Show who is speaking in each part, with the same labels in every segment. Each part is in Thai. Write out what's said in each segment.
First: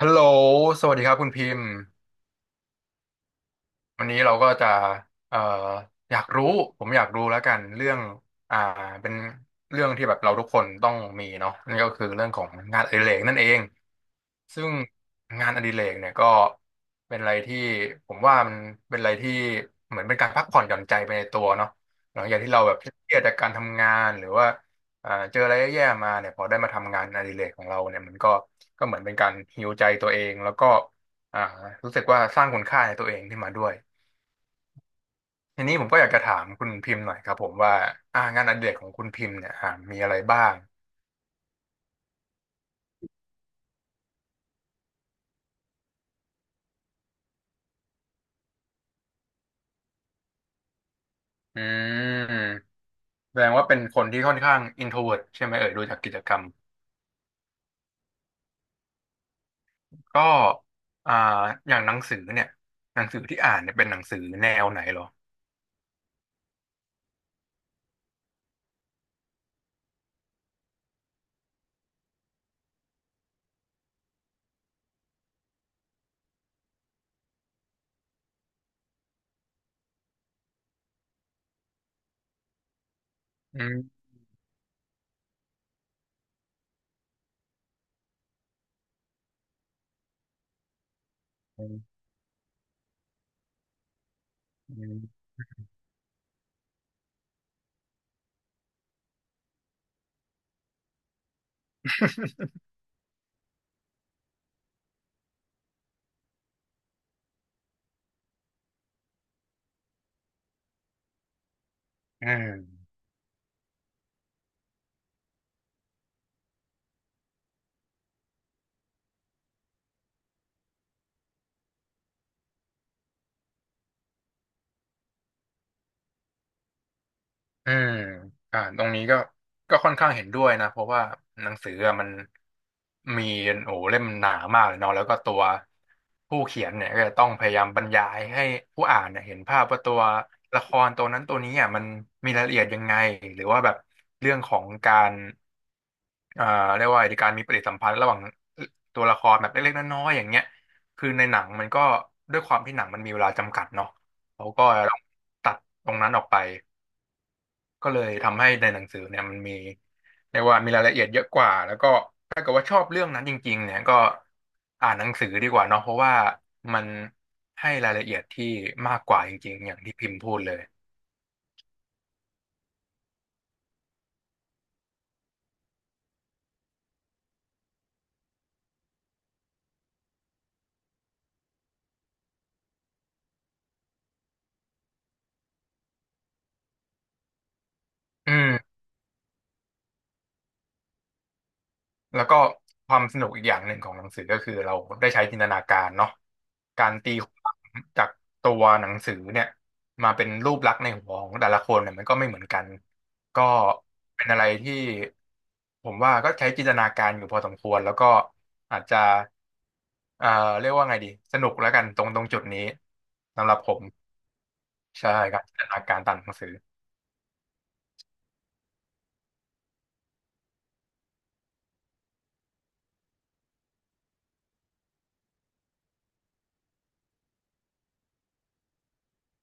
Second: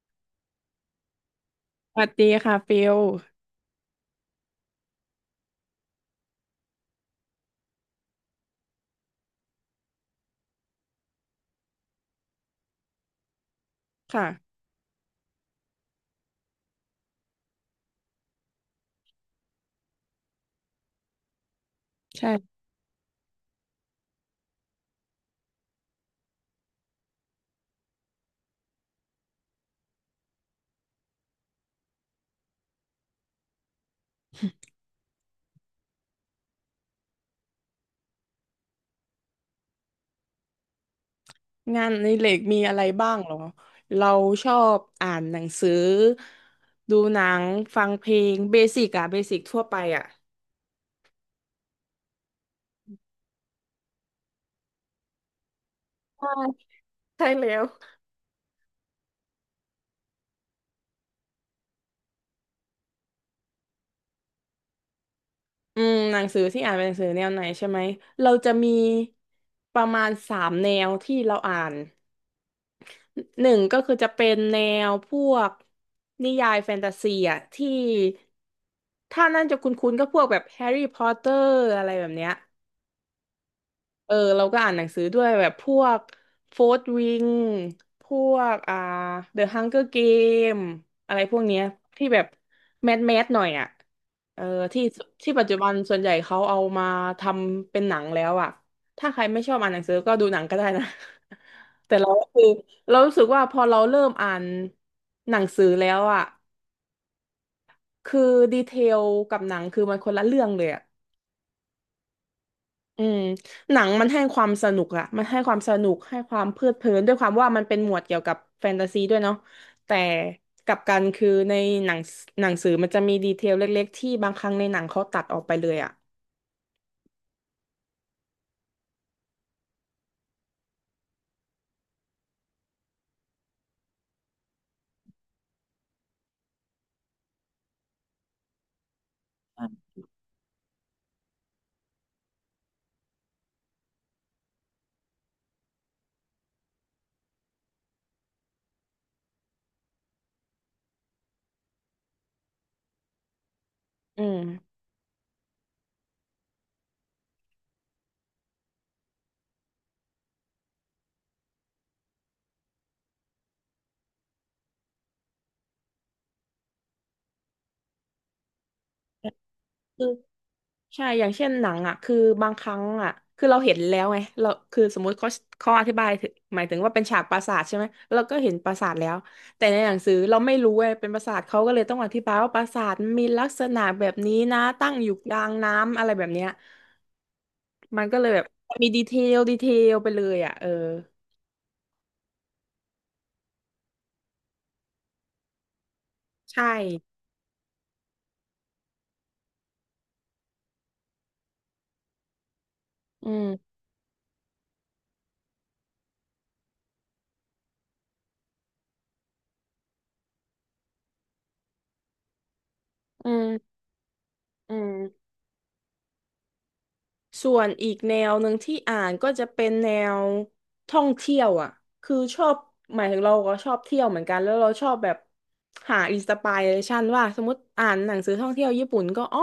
Speaker 1: ฮัลโหลสวัสดีครับคุณพิมพ์
Speaker 2: สวัส ดีค่ะฟิล
Speaker 1: วันนี้เราก็จะเอ่ออยากรู้ผมอยากรู้แล้วกันเรื่องอ่าเป็นเรื่องที่แบบเราทุกคนต้องมีเนาะนั่นก็คือเรื่องของงานอดิเรกนั่นเอง
Speaker 2: ค่ะ
Speaker 1: ซึ่งงานอดิเรกเนี่ยก็เป็นอะไรที่ผมว่ามันเป็นอะไรที่เหมือนเป็นการพักผ่อนหย่อนใจไปในตัวเนาะหลังจากที่
Speaker 2: ใช่
Speaker 1: เราแบบเครียดจากการทำงานหรือว่าเจออะไรแย่ๆมาเนี่ยพอได้มาทำงานอดิเรกของเราเนี่ยมันก็เหมือนเป็นการฮีลใจตัวเองแล้วก็อ่ารู้สึกว่าสร้างคุณค่าในตัวเองขึ้นมาด้วย ทีนี้ผมก็อยากจะถามคุณพิมพ์หน่อยครับผมว่างานอดิเรกของคุณพิมพ์เนี่ยมีอะไรบ้าง
Speaker 2: งานในเหล็กมีอะไรบ้างเหรอเราชอบอ่านหนังสือดูหนังฟังเพลงเบสิกอะเบสิกทั่วไปอะ
Speaker 1: อืมแสดงว่าเป็นคนที่ค่อนข้าง introvert ใช่ไหมเอ่ยดูจากกิจ
Speaker 2: ใช่
Speaker 1: กรรม
Speaker 2: ใช่แล้ว
Speaker 1: ก็อ่าอย่างหนังสือเนี่ยหนังสือที่อ่านเนี่ยเป็นหนังสือแนวไหนเหรอ
Speaker 2: หนังสือที่อ่านเป็นหนังสือแนวไหนใช่ไหมเราจะมีประมาณสามแนวที่เราอ่านหนึ่งก็คือจะเป็นแนวพวกนิยายแฟนตาซีอะที่ถ้านั่นจะคุ้นๆก็พวกแบบแฮร์รี่พอตเตอร์อะไรแบบเนี้ย
Speaker 1: อืม
Speaker 2: เออเราก็อ่านหนังสือด้วยแบบพวกโฟร์ w วิงพวกเดอะฮังเกอร์เกมอะไรพวกเนี้ย
Speaker 1: อืม
Speaker 2: ที่แบบแมสแมสหน่อยอ่ะเออที่ที่ปัจจุบันส่วนใหญ่เขาเอามาทำเป็นหนังแล้วอ่ะถ้าใครไม่ชอบอ่านหนังสือก็ดูหนังก็ได้นะ แต่เราก็คือเรารู้สึกว่าพอเราเริ่มอ่านหนังสือแล้วอ่ะคือดีเทลกับหนังคือมันคนละเรื่องเลยอ่ะ
Speaker 1: อืม
Speaker 2: อืมหนังมันให้ความสนุกอะมันให้ความสนุกให้ความเพลิดเพลินด้วยความว่ามันเป็นหมวดเกี่ยวกับแฟนตาซีด้วยเนาะแต่กลับกันคือในหนังหนังสือมันจะมีดีเทลเล็กๆที่บางครั้งในหนังเขาตัดออกไปเลยอะ
Speaker 1: อืมตรงนี้ก็ค่อนข้างเห็นด้วยนะเพราะว่าหนังสืออะมันมีโอ้โหเล่มหนามากเลยเนาะแล้วก็ตัวผู้เขียนเนี่ยก็จะต้องพยายามบรรยายให้ผู้อ่านเนี่ยเห็นภาพว่าตัวละครตัวนั้นตัวนี้อ่ะมันมีรายละเอียดยังไงหรือว่าแบบเรื่องของการเอ่าเรียกว่าอะไรดีการมีปฏิสัมพันธ์ระหว่างตัวละครแบบเล็กๆน้อยๆอย่างเงี้ยคือในหนังมันก็ด้วยความที่หนังมันมีเวลาจำกัดเนาะ
Speaker 2: อืม
Speaker 1: เขาก็ต้องตัดตรงนั้นออกไป ก็เลยทำให้ในหนังสือเนี่ยมันมีเรียกว่ามีรายละเอียดเยอะกว่าแล้วก็ถ้าเกิดว่าชอบเรื่องนั้นจริงๆเนี่ยก็อ่านหนังสือดีกว่าเนาะเพราะว่ามันให้รายละเอียดที่มากกว่าจริงๆอย่างที่พิมพ์พูดเลย
Speaker 2: ใช่อย่างเช่นหนังอ่ะ คือบางครั้งอ่ะ คือเราเห็นแล้วไงเราคือสมมุติเขาอธิบายถึงหมายถึงว่าเป็นฉากปราสาทใช่ไหมเราก็เห็นปราสาทแล้ว แต่ในหนังสือเราไม่รู้ไงเป็นปราสาทเขาก็เลยต้องอธิบายว่าปราสาทมีลักษณะแบบนี้นะตั้งอยู่กลางน้ำอะไรแบบเนี้ยมันก็เลย
Speaker 1: อื
Speaker 2: แบบ
Speaker 1: ม
Speaker 2: มีดีเทลไปเลยอ่ะเออ
Speaker 1: แล้วก็ความสนุกอีกอย่างหนึ่งของหนังสือก็คือเราได้ใช้จินตนาการเนาะ
Speaker 2: ใช่
Speaker 1: การตีความจากตัวหนังสือเนี่ยมาเป็นรูปลักษณ์ในหัวของแต่ละคนเนี่ยมันก็ไม่เหมือนกัน
Speaker 2: อื
Speaker 1: ก็
Speaker 2: ม
Speaker 1: เป็นอะไรที่ผมว่าก็ใช้จินตนาการอยู่พอสมควรแล้วก็อาจจะเอ่อเรียกว่าไงดีสนุกแล้วกันตรงจุดนี้
Speaker 2: อื
Speaker 1: สำหรับผ
Speaker 2: ม
Speaker 1: ม
Speaker 2: อื
Speaker 1: ใช่
Speaker 2: ม
Speaker 1: ครับจินตนาการตามหนังสือ
Speaker 2: ส่วนอีกแนวหนึ่งที่อ่านก็จะเป็นแนวท่องเที่ยวอ่ะคือชอบหมายถึงเราก็ชอบเที่ยวเหมือนกันแล้วเราชอบแบบหาอินสปิเรชันว่าสมมติอ่านหนังสือท่องเที่ยวญี่ปุ่นก็อ้อ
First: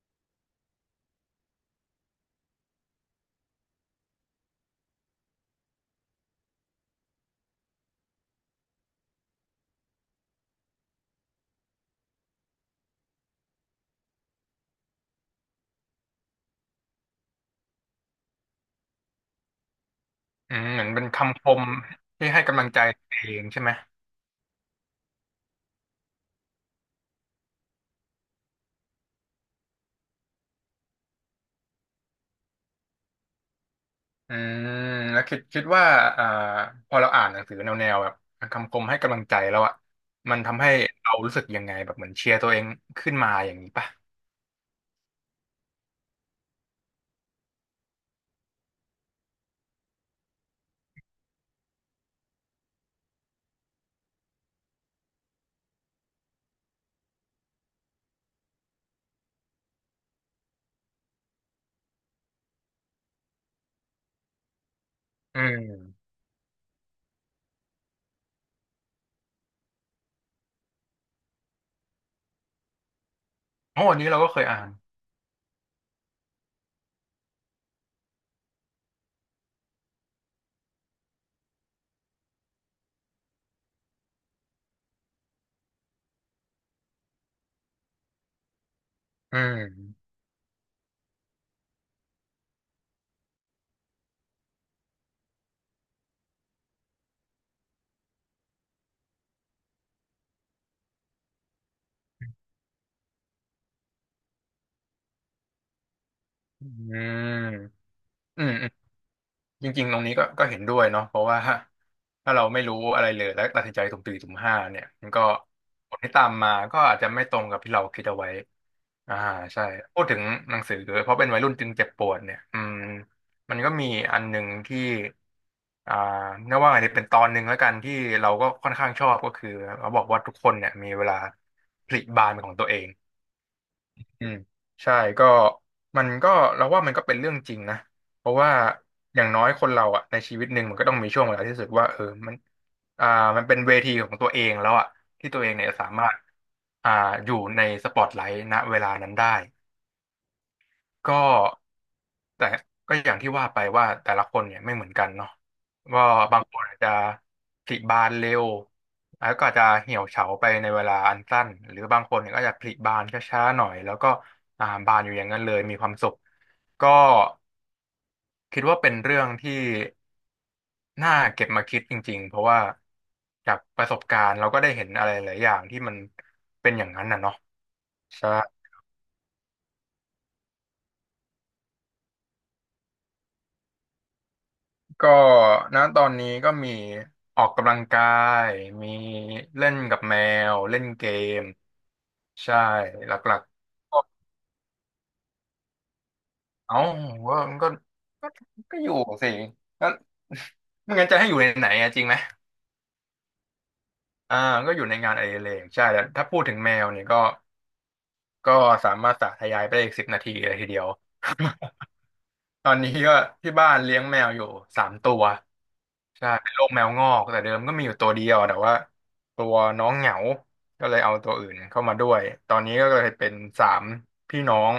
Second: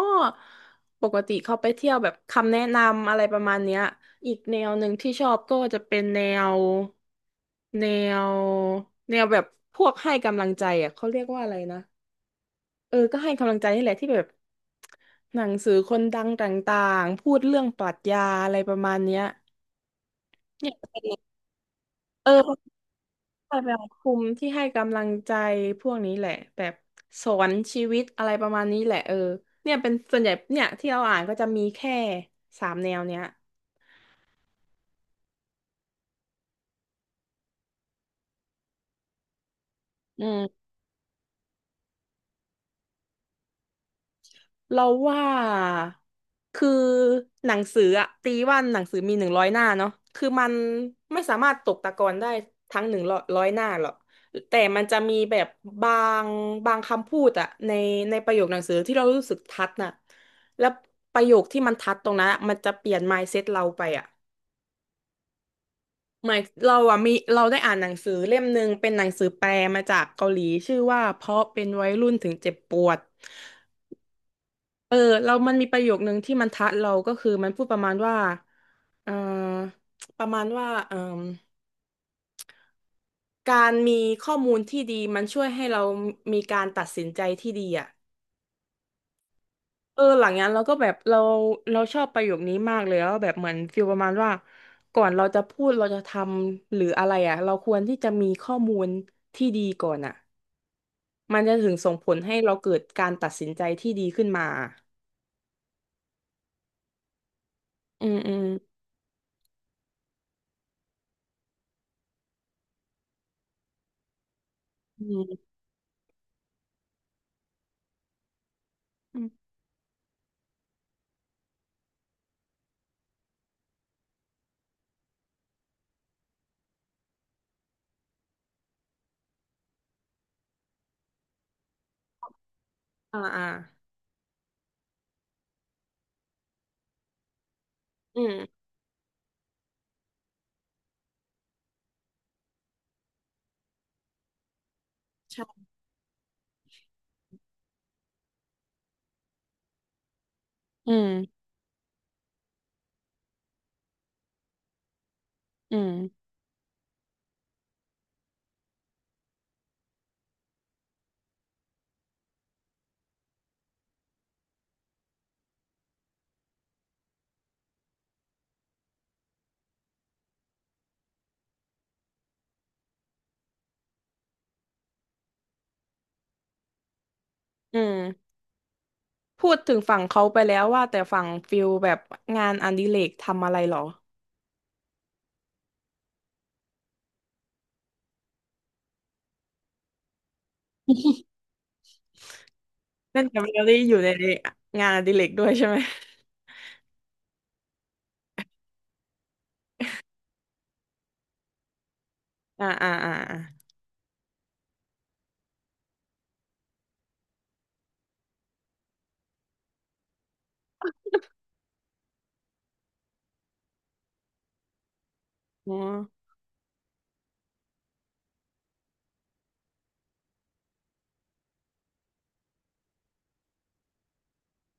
Speaker 2: ปกติเขาไปเที่ยวแบบคำแนะนำอะไรประมาณเนี้ยอีกแนวหนึ่งที่ชอบก็จะเป็นวแนวแนวแบบพวกให้กำลังใจอ่ะเขาเรียกว่าอะไรนะ เออก็ให้กำลังใจนี่แหละที่แบบหนังสือคนดังต่างๆพูดเรื่องปรัชญาอะไรประมาณเนี้ย
Speaker 1: อื
Speaker 2: เนี่
Speaker 1: ม
Speaker 2: ย
Speaker 1: เหมือน
Speaker 2: เป็
Speaker 1: เป็
Speaker 2: น
Speaker 1: นคำคม
Speaker 2: เอ
Speaker 1: ที่
Speaker 2: อ
Speaker 1: ให้
Speaker 2: พ
Speaker 1: กำลัง
Speaker 2: ว
Speaker 1: ใจตัวเอง
Speaker 2: ก
Speaker 1: ใช่ไหม
Speaker 2: แบบคุมที่ให้กำลังใจพวกนี้แหละแบบสอนชีวิตอะไรประมาณนี้แหละเออเนี่ยเป็นส่วนใหญ่เนี่ยที่เราอ่านก็จะมีแค่สามแนวเนี้ย
Speaker 1: อืมแล้วคิดว่าอ่าพอเราอ่านหนังสือแนวแบบคำคมให้กำลังใจแล้วอ่ะ
Speaker 2: อื
Speaker 1: มันทำ
Speaker 2: ม
Speaker 1: ให้เรารู้สึกยังไงแบบเหมือนเชียร์ตัวเองขึ้นมาอย่างนี้ป่ะ
Speaker 2: เราว่าคือหนังสืออะตีว่าหนังสือมีหนึ่งร้อยหน้าเนาะคือมันไม่สามารถตกตะกอนได้ทั้งหนึ่งร้อยหน้าหรอกแต่มันจะมีแบบบางบางคำพูดอะในประโยคหนังสือที่เรารู้สึกทัดน่ะแล้วประโยคที่มันทัดตรงนั้นอะมันจะเปลี่ยน mindset เราไปอะ
Speaker 1: อืม
Speaker 2: หมายเราอะมีเราได้อ่านหนังสือเล่มหนึ่งเป็นหนังสือแปลมาจากเกาหลีชื่อว่าเพราะเป็นวัยรุ่นถึงเจ็บปวด
Speaker 1: โอ้อันนี้เราก็เคยอ่าน
Speaker 2: เออเรามันมีประโยคนึงที่มันทัดเราก็คือมันพูดเอ่อประมาณว่าการมีข้อมูลที่ดีมันช่วยให้เรามีการตัดสินใจที่ดีอ่ะ
Speaker 1: อื
Speaker 2: เออ
Speaker 1: ม
Speaker 2: หลังนั้นเราก็แบบเราชอบประโยคนี้มากเลยแล้วแบบเหมือนฟีลประมาณว่าก่อนเราจะพูดเราจะทำหรืออะไรอ่ะเราควรที่จะมีข้อมูลที่ดีก่อนอ่ะมันจะถึงส่งผลให้เราเกิดการตัดสินใจที่ดีขึ้นมา
Speaker 1: อืม
Speaker 2: อืมอื
Speaker 1: อื
Speaker 2: ม
Speaker 1: มอืม จริงๆ ตรงนี้ก็เห็นด้วยเนาะเพราะว่า ถ้าเราไม่รู้อะไรเลยและตัดสินใจตุ่มสี่มตุ่มห้าเนี่ย
Speaker 2: อื
Speaker 1: มันก็
Speaker 2: ม
Speaker 1: ผลที่ตามมาก็อาจจะไม่ตรงกับที่เราคิดเอาไว้อ่า
Speaker 2: อม
Speaker 1: ใช่พูดถึงหนังสือเพราะเป็นวัยรุ่นจึงเจ็บปวดเนี่ยอืมมันก็มีอันหนึ่งที่อ่าเรียกว่าไงดีเป็นตอนหนึ่งแล้วกันที่เราก็ค่อนข้างชอบก็คือเขาบอกว่าทุกคนเนี่ยมีเวลาผลิบานเป็นของตัวเอง
Speaker 2: อ่าอ่า
Speaker 1: อืมใช่ก็มันก็เราว่ามันก็เป็นเรื่องจริงนะ
Speaker 2: อื
Speaker 1: เพราะว่า
Speaker 2: ม
Speaker 1: อย่างน้อยคนเราอะในชีวิตหนึ่งมันก็ต้องมีช่วงเวลาที่รู้สึกว่าเออมันอ่ามันเป็นเวทีของตัวเองแล้วอะที่ตัวเอ
Speaker 2: ใช่
Speaker 1: งเนี่ยสามารถอ่าอยู่ในสปอตไลท์ณเวลานั้นได้
Speaker 2: อื
Speaker 1: ก็
Speaker 2: ม
Speaker 1: แต่ก็อย่างที่ว่าไปว่าแต่ละคนเนี่ยไม่เหมือนกันเนาะ
Speaker 2: อืม
Speaker 1: ว่าบางคนอาจจะผลิบานเร็วแล้วก็อาจจะเหี่ยวเฉาไปในเวลาอันสั้นหรือบางคนเนี่ยก็จะผลิบานช้าๆหน่อยแล้วก็บานอยู่อย่างนั้นเลยมีความสุขก็คิดว่าเป็นเรื่องที่น่าเก็บมาคิดจริงๆเพราะว่าจากประสบการณ์เราก็ได้เห็นอะไรหลายอย่างที่มันเป็นอย่างนั้นน่ะเนาะ
Speaker 2: อื
Speaker 1: ใช่
Speaker 2: มพูดถึงฝั่งเขาไปแล้วว่าแต่ฝั่งฟิลแบบงานอดิเรกทำอะไรหรอ
Speaker 1: ก็ณตอนนี้ก็มีออกกำลังกายมีเล่นกับแมวเล่นเกมใช่ห
Speaker 2: เล่น
Speaker 1: ลั
Speaker 2: กั
Speaker 1: ก
Speaker 2: บเรลลี่
Speaker 1: ๆ
Speaker 2: อยู่
Speaker 1: ก็
Speaker 2: ในงานอดิเรกด้วยใช่ไหม
Speaker 1: เอ้าว่ามันก็ก็ก็อยู่สิแล้วไม่งั้นจะให้อยู่ในไหนอะจริงไหม
Speaker 2: อ่าอ่าอ่าอ่า
Speaker 1: อ่าก็อยู่ในงานอดิเรกใช่แล้วถ้าพูดถึงแมวเนี่ยก็ก็สามารถสาธยายไปได้อีก10 นาทีเลยทีเดียว ตอนนี้ก็ที่บ้านเลี้ยงแมวอยู่3 ตัว
Speaker 2: อ๋อ
Speaker 1: ใช่เป็นโรคแมวงอกแต่เดิมก็มีอยู่ตัวเดียวแต่ว่าตัวน้องเหงา ก็เลยเอาตัวอื่นเข้ามาด้วยตอนนี้ก็เลยเป็นสามพี่น้อง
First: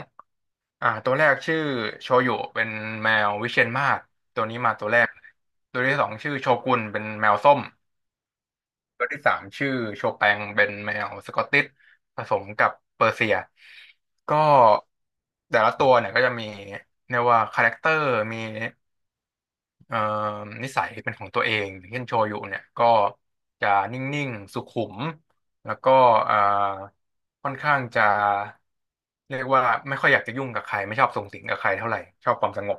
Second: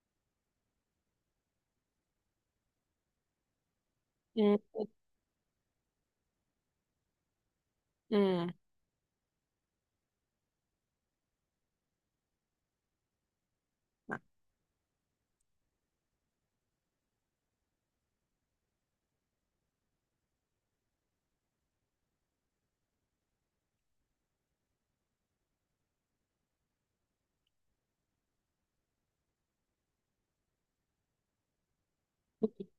Speaker 1: อ่าตัวแรกชื่อโชยุเป็นแมววิเชียรมาศตั
Speaker 2: อื
Speaker 1: วนี้มา
Speaker 2: ม
Speaker 1: ตัวแรกตัวที่สองชื่อโชกุนเป็นแมวส้ม
Speaker 2: อืม
Speaker 1: ตัวที่สามชื่อโชแปงเป็นแมวสกอตติชผสมกับเปอร์เซียก็แต่ละตัวเนี่ยก็จะมีเรียกว่าคาแรคเตอร์มี เอ่อนิสัยเป็นของตัวเองอย่างเช่นโชยุเนี่ยก็จะนิ่งๆสุขุมแล้วก็เอ่อค่อนข้างจะเรียกว่าไม่ค่อยอยากจะยุ่งกับใครไม่ชอบสุงสิงกับใครเท่าไหร่ชอบความสงบ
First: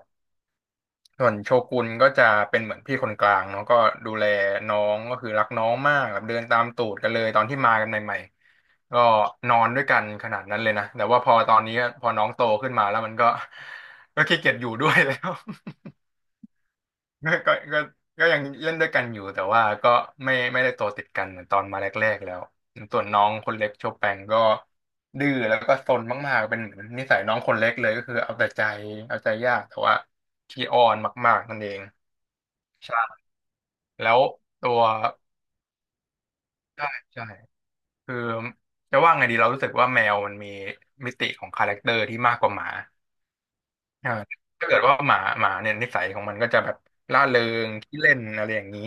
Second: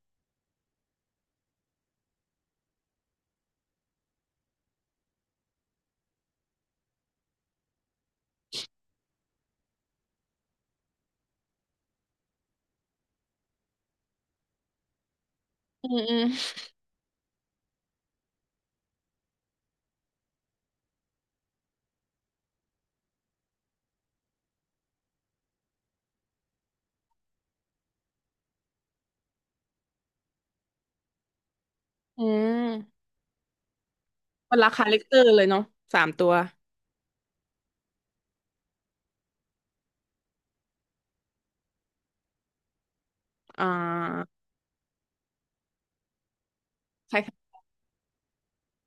Speaker 1: ส่วนโชกุนก็จะเป็นเหมือนพี่คนกลางเนาะก็ดูแลน้องก็คือรักน้องมากแบบเดินตามตูดกันเลยตอนที่มากันใหม่ๆก็นอนด้วยกันขนาดนั้นเลยนะแต่ว่าพอตอนนี้พอน้องโตขึ้นมาแล้วมันก็ ก็ขี้เกียจอยู่ด้วยแล้ว
Speaker 2: อืมอืม
Speaker 1: ก็ก็ยังเล่นด้วยกันอยู่แต่ว่าก็ไม่ได้โตติดกันเหมือนตอนมาแรกๆแล้วส่วนน้องคนเล็กโชแปงก็ดื้อแล้วก็ซนมากๆเป็นเหมือนนิสัยน้องคนเล็กเลยก็คือเอาแต่ใจเอาใจยากแต่ว่าขี้อ้อนมากๆนั่นเอง
Speaker 2: อืม
Speaker 1: ใช่แล้ว
Speaker 2: มนละ
Speaker 1: ตัว
Speaker 2: คาแรคเตอร์เลยเนาะสามตัว
Speaker 1: ใช่ใช่คือจะว่าไงดีเรารู้สึกว่าแมวมันมีมิติของคาแรคเตอร์ที่มากกว่าหมา
Speaker 2: อ่
Speaker 1: อ่า
Speaker 2: า
Speaker 1: ถ้าเกิดว่าหมาเนี่ยนิสัยของมันก็จะแบบร่าเริ
Speaker 2: ใช่
Speaker 1: งขี้เล่นอะไรอย่างนี้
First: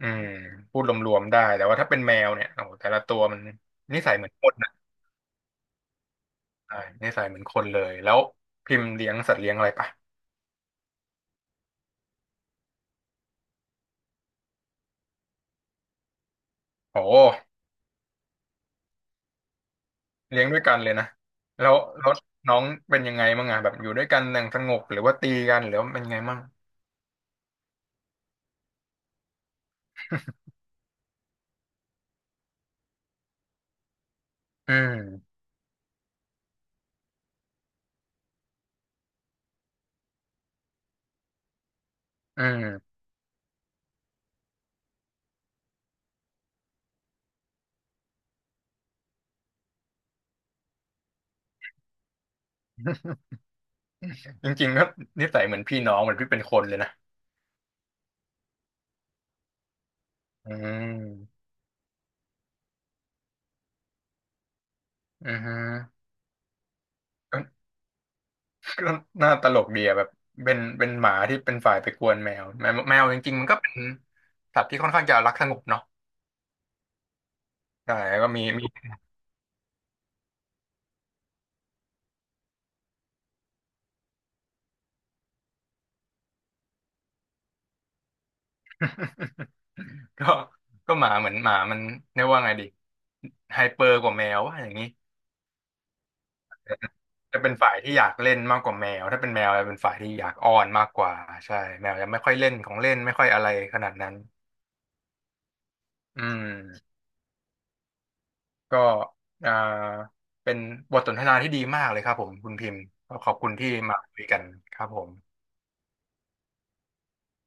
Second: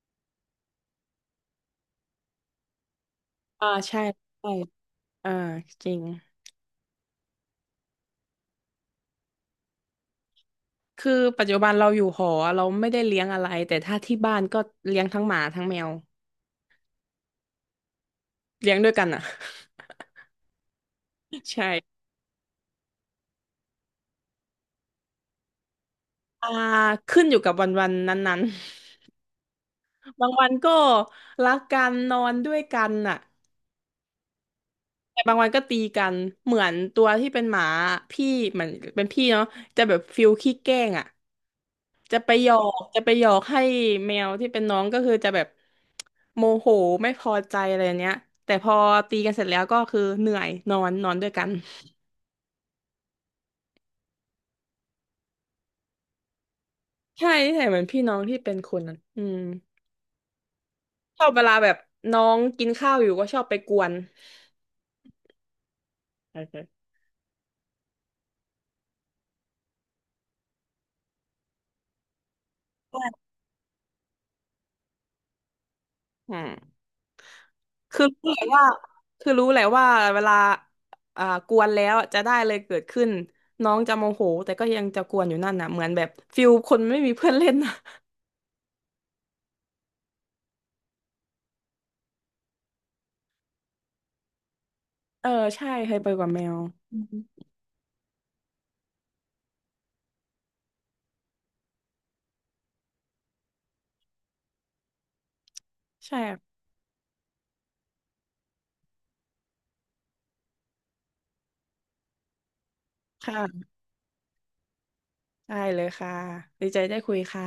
Speaker 1: อืมพูดรวมๆได้แต่ว่าถ้าเป็นแมวเนี่ยโอ้โหแต่ละตัวมัน
Speaker 2: อ่าใช่
Speaker 1: นิสัยเหมือนค
Speaker 2: ใช่
Speaker 1: นนะ
Speaker 2: เออจริง
Speaker 1: ใช่นิสัยเหมือนคนเลยแล้วพิมพ์เลี้ยงสัตว์เลี้ยงอะไรปะ
Speaker 2: คือปัจจุบันเราอยู่หอเราไม่ได้เลี้ยงอะไรแต่ถ้าที่บ้านก็เลี้ยงทั้งหมาทั้งแมว
Speaker 1: โอ้
Speaker 2: เลี้ยงด้วยกันอ่ะ
Speaker 1: เลี้ยงด้วยกันเลยนะ
Speaker 2: ใช่
Speaker 1: แล้วแล้วน้องเป็นยังไงมั่งอะแบบอยู่ด้วยกันอย่างสงบหรือว่าตีกันหรือว่าเป็นยังไงมั่ง
Speaker 2: อ่าขึ้นอยู่กับวันวันนั้นๆ บางวันก็รักกันนอนด้วยกันน่ะ
Speaker 1: อื
Speaker 2: แต่
Speaker 1: ม
Speaker 2: บางวันก็ตีกันเหมือนตัวที่เป็นหมาพี่เหมือนเป็นพี่เนาะจะแบบฟิลขี้แกล้งอ่ะจะไป
Speaker 1: อื
Speaker 2: หยอก
Speaker 1: ม
Speaker 2: จะไปหยอกให้แมวที่เป็นน้องก็คือจะแบบโมโหไม่พอใจอะไรเนี้ยแต่พอตีกันเสร็จแล้วก็คือเหนื่อยนอนนอนด้วยกัน
Speaker 1: จริงๆก็นิสัยเหมือนพี่น้องเหมือนพี่เป็นคนเลยนะ
Speaker 2: ใช่ใช่เหมือนพี่น้องที่เป็นคนนั้นอืม
Speaker 1: อื
Speaker 2: ชอบเว
Speaker 1: ม
Speaker 2: ลาแบบน้องกินข้าวอยู่ก็ชอบไปกวน
Speaker 1: อือฮึ
Speaker 2: ใช่ใช่
Speaker 1: ก็ก็น่าตลกดีอะแบบเป็นหมาที่เป็นฝ่ายไปกวนแมวจริงๆมันก็เป็นสัตว์ที่ค่อนข้างจะรักสงบเนาะ
Speaker 2: อืม
Speaker 1: ใช่
Speaker 2: คือ
Speaker 1: แล้วก็
Speaker 2: รู้แห
Speaker 1: มี
Speaker 2: ละว่า
Speaker 1: มี
Speaker 2: คือรู้แหละว่าเวลาอ่ากวนแล้วจะได้เลยเกิดขึ้นน้องจะโมโหแต่ก็ยังจะกวนอยู่นั่นน่ะเหมือนแบบฟิลคนไม่มีเพื่อนเล่นน่ะ
Speaker 1: ก็ก็หมาเหมือนหมามันเรียกว่าไงดีไฮเปอร์กว่าแมวว่าอย่างนี้
Speaker 2: เออใช่เคยไปกับแมวอืม
Speaker 1: จะเป็นฝ่ายที่อยากเล่นมากกว่าแมวถ้าเป็นแมวจะเป็นฝ่ายที่อยากอ้อนมากกว่าใช่แมวจะไม่ค่อยเล่นของเล่นไม่ค่อยอะไรขนาดนั้น
Speaker 2: ใช่
Speaker 1: อืมก็อ่าเป็นบทสนทนาที่ดีมากเลยครับผมคุณพิมพ์ก็ขอบคุณที่
Speaker 2: ค่ะ
Speaker 1: มาคุยกันครับผม
Speaker 2: ได้เลยค่ะดีใจได้คุยค่ะ